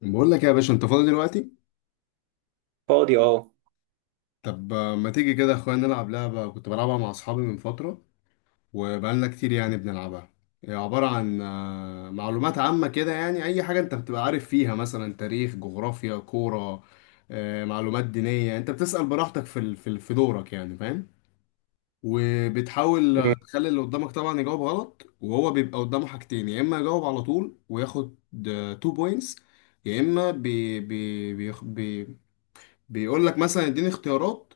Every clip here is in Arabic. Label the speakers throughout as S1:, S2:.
S1: بقول لك يا باشا انت فاضي دلوقتي.
S2: فاضي، اه.
S1: طب ما تيجي كده يا اخويا نلعب لعبة كنت بلعبها مع اصحابي من فترة، وبقالنا كتير يعني بنلعبها. هي عبارة عن معلومات عامة كده، يعني اي حاجة انت بتبقى عارف فيها مثلا تاريخ، جغرافيا، كورة، معلومات دينية. انت بتسأل براحتك في دورك، يعني فاهم. وبتحاول تخلي اللي قدامك طبعا يجاوب غلط، وهو بيبقى قدامه حاجتين: يا اما يجاوب على طول وياخد 2 بوينتس، يا اما بي بي بي بيقول لك مثلا اديني اختيارات،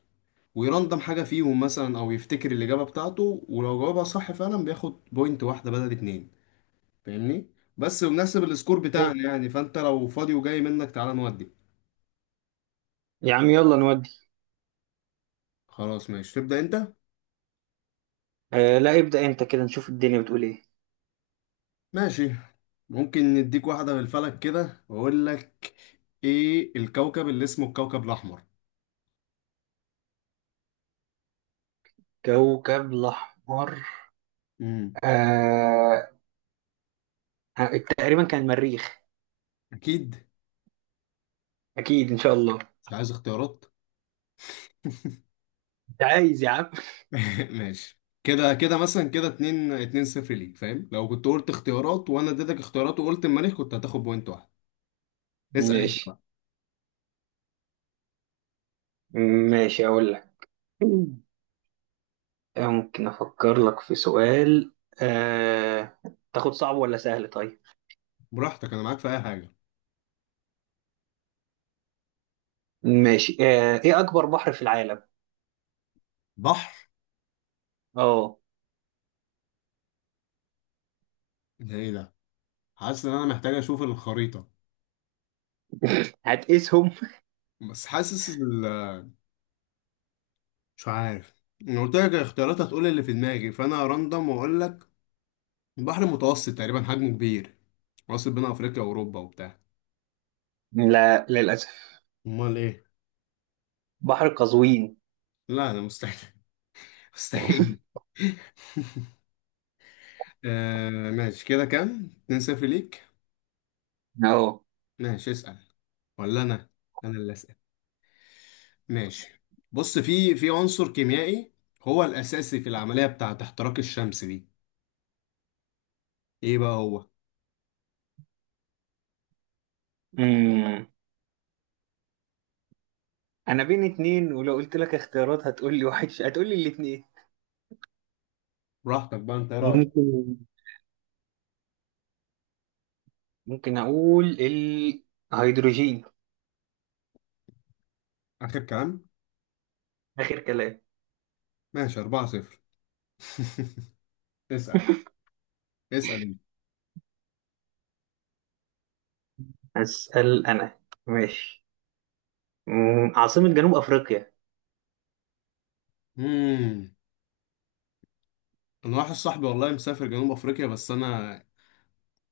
S1: ويرندم حاجة فيهم مثلا، او يفتكر الإجابة بتاعته، ولو جاوبها صح فعلا بياخد بوينت واحدة بدل اتنين. فاهمني؟ بس بنحسب السكور بتاعنا يعني. فانت لو فاضي وجاي منك تعالى نودي.
S2: يا عم يلا نودي.
S1: خلاص ماشي، تبدأ انت.
S2: آه، لا، ابدأ انت كده نشوف الدنيا بتقول ايه.
S1: ماشي. ممكن نديك واحدة بالفلك كده واقول لك. ايه الكوكب اللي اسمه الكوكب الأحمر؟
S2: كوكب الأحمر.
S1: امم.
S2: آه. تقريبا كان المريخ.
S1: اكيد.
S2: أكيد إن شاء الله.
S1: مش عايز اختيارات.
S2: أنت عايز يا عم.
S1: ماشي كده، كده مثلا كده اتنين اتنين صفر ليك، فاهم؟ لو كنت قلت اختيارات وانا اديتك اختيارات وقلت المريخ كنت هتاخد بوينت واحد. اسأل انت
S2: ماشي،
S1: بقى.
S2: ماشي أقول لك. ممكن أفكر لك في سؤال. آه. تاخد صعب ولا سهل طيب؟
S1: براحتك، انا معاك في اي حاجة.
S2: ماشي. إيه أكبر بحر في العالم؟
S1: بحر؟
S2: أه.
S1: ده ايه ده؟ حاسس ان انا محتاج اشوف الخريطة.
S2: هتقيسهم؟
S1: بس حاسس ال... مش عارف. انا قلت لك الاختيارات هتقول اللي في دماغي، فانا راندم واقول لك. بحر متوسط تقريبا، حجمه كبير، واصل بين افريقيا واوروبا وبتاع.
S2: لا، للأسف.
S1: امال ايه؟
S2: بحر قزوين.
S1: لا ده مستحيل. مستحيل. آه ماشي، كده كام؟ 2-0 ليك. ماشي اسأل. ولا أنا؟ أنا اللي أسأل. ماشي. بص، في عنصر كيميائي هو الأساسي في العملية بتاعة احتراق الشمس دي، إيه بقى هو؟
S2: أه انا بين اتنين، ولو قلت لك اختيارات هتقول لي واحد هتقول لي الاتنين.
S1: براحتك بقى، أنت إيه رأيك؟
S2: ممكن ممكن اقول الهيدروجين.
S1: آخر كلام؟
S2: اخر كلام.
S1: ماشي 4-0. اسأل. اسأل أنت.
S2: اسال انا. ماشي. عاصمة جنوب افريقيا.
S1: مم. أنا واحد صاحبي والله مسافر جنوب أفريقيا، بس أنا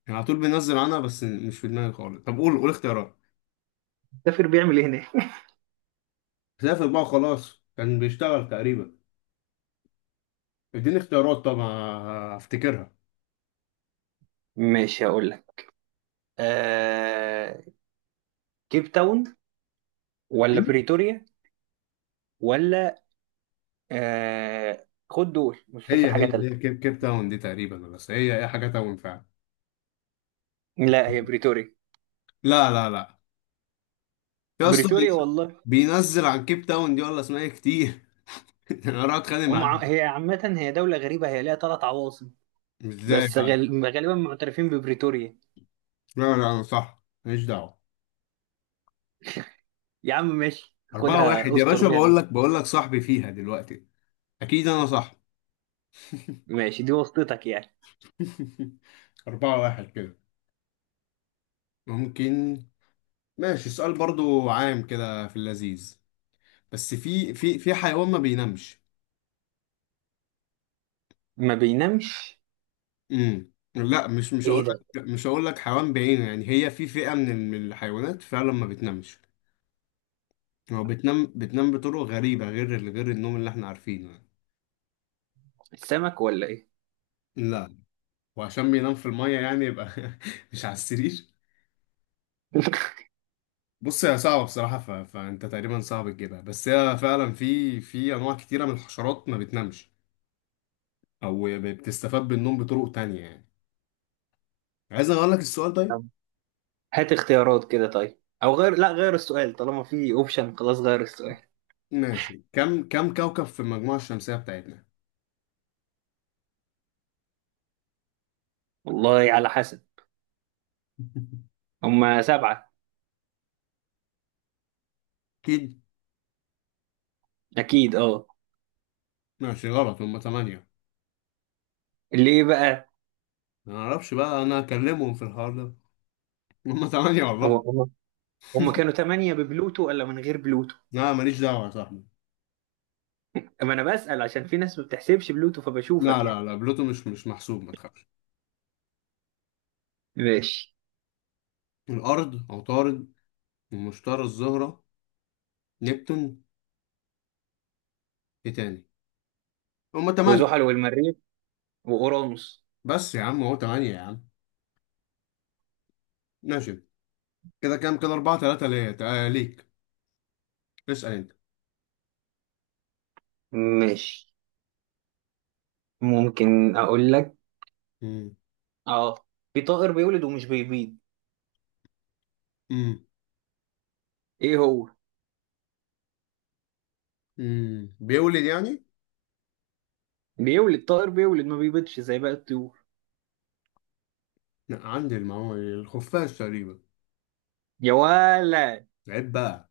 S1: يعني على طول بينزل عنها، بس مش في دماغي خالص. طب قول اختيارات.
S2: السفير بيعمل ايه هناك؟
S1: سافر بقى خلاص، كان بيشتغل تقريبا. اديني اختيارات طبعا، هفتكرها.
S2: ماشي، هقول لك. آه... كيب تاون، ولا بريتوريا، ولا خد دول، مش فاكر
S1: هي
S2: حاجة
S1: هي هي
S2: تالتة.
S1: كيب تاون دي تقريبا، بس هي حاجة تاون فعلا.
S2: لا، هي بريتوريا.
S1: لا لا لا، يا اسطى
S2: بريتوريا والله.
S1: بينزل عن كيب تاون دي ولا اسمها ايه كتير. انا راح اتخانق معاه.
S2: هي عامة، هي دولة غريبة، هي ليها ثلاث عواصم.
S1: ازاي
S2: بس
S1: بقى؟
S2: غالبا معترفين ببريتوريا.
S1: لا لا، انا صح ماليش دعوة.
S2: يا عم ماشي،
S1: أربعة
S2: خدها
S1: واحد يا
S2: استر
S1: باشا،
S2: بيها
S1: بقول
S2: نفسك.
S1: لك بقول لك صاحبي فيها دلوقتي، أكيد أنا صح.
S2: ماشي، دي واسطتك يعني.
S1: أربعة واحد كده. ممكن. ماشي، السؤال برضو عام كده في اللذيذ. بس في حيوان ما بينامش.
S2: ما بينامش؟
S1: امم، لا، مش
S2: ايه
S1: هقول
S2: ده؟
S1: لك، مش هقول لك حيوان بعينه يعني. هي في فئة من الحيوانات فعلا ما بتنامش. هو بتنام بطرق غريبة، غير النوم اللي احنا عارفينه يعني.
S2: السمك ولا ايه؟
S1: لا. وعشان بينام في المية يعني يبقى مش على السرير. بص هي صعبة بصراحة، فانت تقريبا صعب تجيبها. بس هي فعلا في انواع كتيرة من الحشرات ما بتنامش، او بتستفاد بالنوم بطرق تانية يعني. عايز اقول لك السؤال طيب.
S2: طب هات اختيارات كده، طيب او غير، لا غير السؤال طالما في اوبشن، خلاص غير السؤال.
S1: ماشي. كم كوكب في المجموعة الشمسية بتاعتنا؟
S2: والله على حسب. هما سبعة.
S1: اكيد.
S2: اكيد اه.
S1: ماشي غلط، هم 8.
S2: اللي ايه بقى؟
S1: ما اعرفش بقى، انا اكلمهم في الحوار ده؟ هم تمانية
S2: هو
S1: والله.
S2: هما كانوا تمانية ببلوتو ولا من غير بلوتو؟
S1: لا ماليش دعوة يا صاحبي.
S2: اما انا بسأل عشان في ناس ما بتحسبش بلوتو
S1: لا
S2: فبشوفك
S1: لا
S2: يعني.
S1: لا، بلوتو مش محسوب، ما تخافش.
S2: ماشي.
S1: الارض، عطارد، ومشتري، الزهرة، نبتون، ايه تاني؟ هم تمانية.
S2: وزحل والمريخ واورانوس.
S1: بس يا عم هو تمانية يا عم. ماشي، كده كام كده؟ اربعة تلاتة ليا، ليك. اسأل انت.
S2: ماشي، ممكن اقول لك.
S1: مم.
S2: اه، في طائر بيولد ومش بيبيض.
S1: مم.
S2: ايه هو؟
S1: مم. بيولد يعني؟
S2: بيولد، طائر بيولد ما بيبيضش زي باقي الطيور.
S1: لا، عندي المعلومة دي، الخفاش تقريبا.
S2: يا ولا.
S1: عيب بقى،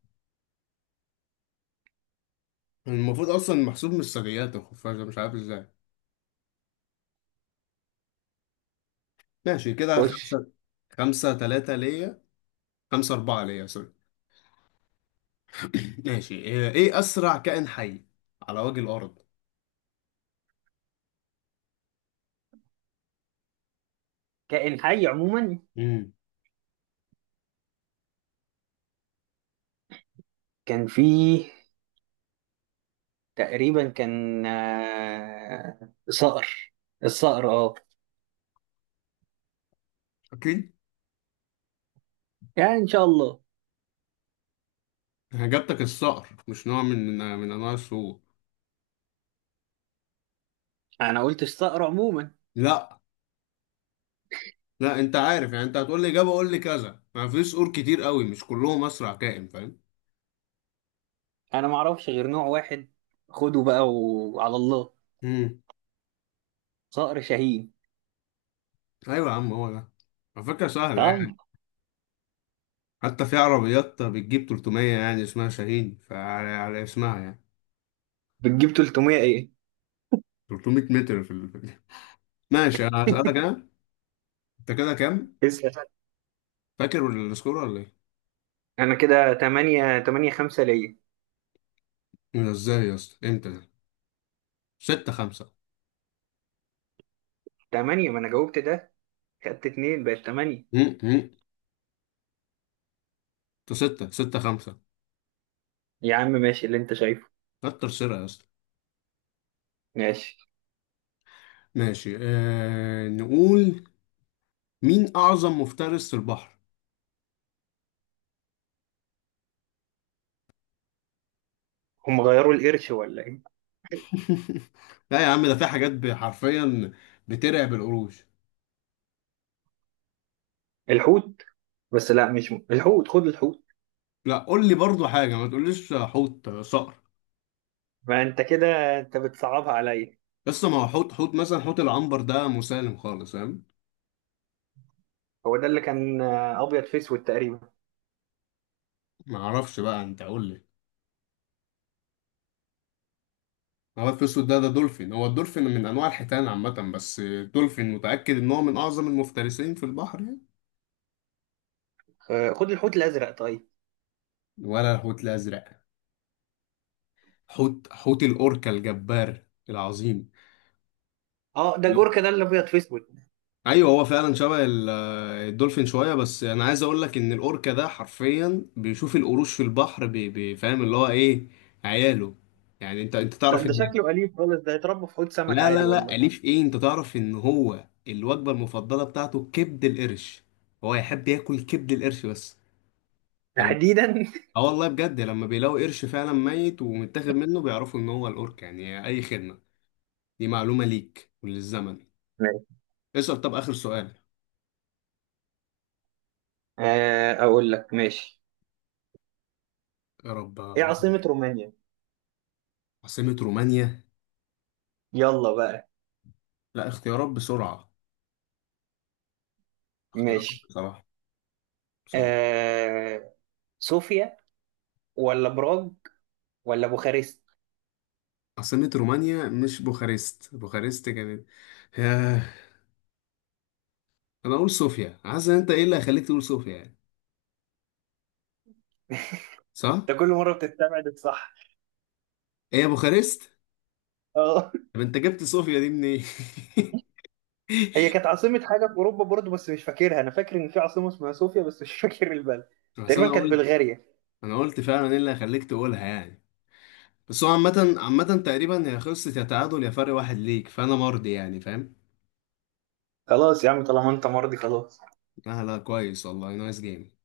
S1: المفروض اصلا محسوب من الثدييات الخفاش ده، مش عارف ازاي. ماشي كده
S2: خش.
S1: خمسة. خمسة تلاتة ليا. خمسة أربعة ليا، سوري. ماشي، إيه إيه أسرع كائن حي على وجه الأرض؟
S2: كائن حي عموما.
S1: امم.
S2: كان فيه، تقريبا كان صقر. الصقر اه.
S1: أكيد.
S2: يعني ان شاء الله.
S1: إجابتك الصقر؟ مش نوع من أنواع الصقور؟
S2: انا قلت الصقر عموما.
S1: لا لا، أنت عارف يعني، أنت هتقول لي إجابة قول لي كذا، ما في صقور كتير قوي مش كلهم أسرع كائن، فاهم؟
S2: انا ما اعرفش غير نوع واحد، خده بقى وعلى الله.
S1: امم.
S2: صقر شاهين.
S1: أيوة يا عم، هو ده. على فكرة سهلة
S2: طيب.
S1: يعني، حتى في عربيات بتجيب 300 يعني، اسمها شاهين، فعلى على اسمها يعني.
S2: بتجيب 300 ايه؟
S1: 300 متر في ال... ماشي، أنا هسألك أنا. أنت كده كام؟
S2: اسأل.
S1: فاكر السكور ولا إيه؟
S2: انا كده 8 8 5 ليا.
S1: إيه ده إزاي يا اسطى؟ إمتى؟ ستة خمسة.
S2: 8، ما انا جاوبت ده، خدت اتنين بقت تمانية.
S1: مم، مم. انتوا ستة، ستة خمسة.
S2: يا عم ماشي اللي انت شايفه.
S1: كتر خيرها يا اسطى.
S2: ماشي.
S1: ماشي آه، نقول. مين أعظم مفترس في البحر؟
S2: هم غيروا القرش ولا ايه؟
S1: لا يا عم، ده في حاجات حرفيا بترعب القروش.
S2: الحوت. بس لا، مش الحوت، خد الحوت.
S1: لا قول لي برضو حاجة، ما تقوليش حوت صقر.
S2: ما انت كده، انت بتصعبها عليا.
S1: لسه، ما هو حوت مثلا حوت العنبر ده مسالم خالص فاهم.
S2: هو ده اللي كان ابيض في اسود تقريبا.
S1: ما اعرفش بقى، انت قول لي. هو الفسود ده دولفين، هو الدولفين من انواع الحيتان عامة، بس الدولفين متأكد ان هو من اعظم المفترسين في البحر يعني.
S2: خد الحوت الازرق طيب.
S1: ولا الحوت الازرق. حوت الأوركا الجبار العظيم.
S2: اه، ده الاوركا، ده اللي ابيض في اسود.
S1: ايوه، هو فعلا شبه الدولفين شويه. بس انا عايز اقول لك ان الاوركا ده حرفيا بيشوف القروش في البحر فاهم اللي هو ايه، عياله. يعني انت
S2: ده
S1: تعرف
S2: ده
S1: ان،
S2: شكله اليف خالص، ده يتربى في حوض سمك
S1: لا
S2: عادي
S1: لا لا،
S2: والله.
S1: اليف ايه، انت تعرف ان هو الوجبه المفضله بتاعته كبد القرش، هو يحب ياكل كبد القرش بس، فلما
S2: تحديدا؟
S1: اه والله بجد لما بيلاقوا قرش فعلا ميت ومتاخد منه بيعرفوا ان هو الاوركا، يعني اي خدمه، دي معلومه ليك وللزمن.
S2: ماشي.
S1: اسأل، طب آخر سؤال.
S2: اقول لك ماشي.
S1: يا رب.
S2: ايه عاصمة رومانيا؟
S1: عاصمة رومانيا؟
S2: يلا بقى.
S1: لا، اختيارات بسرعة. اختيارات
S2: ماشي.
S1: بصراحة، صعب.
S2: آه... صوفيا، ولا براغ، ولا بوخارست.
S1: عاصمة رومانيا مش بوخارست؟ بوخارست كانت. ياه. أنا أقول صوفيا، عايز أنت. إيه اللي هيخليك تقول صوفيا يعني؟ صح؟
S2: انت كل مره بتستبعد الصح.
S1: هي بوخارست؟
S2: اه.
S1: طب أنت جبت صوفيا دي منين؟
S2: هي كانت عاصمه حاجه في اوروبا برضه بس مش فاكرها، انا فاكر ان في عاصمه اسمها صوفيا بس مش فاكر البلد.
S1: بس أنا
S2: تقريبا كانت
S1: قلت.
S2: بلغاريا.
S1: أنا قلت فعلا إيه اللي هيخليك تقولها يعني. بس هو عامة، عامة تقريبا هي خلصت، يا تعادل يا فرق واحد ليك، فأنا مرضي يعني فاهم؟
S2: خلاص يا عم، طالما انت مرضي خلاص.
S1: لا لا، كويس والله، نايس جيم.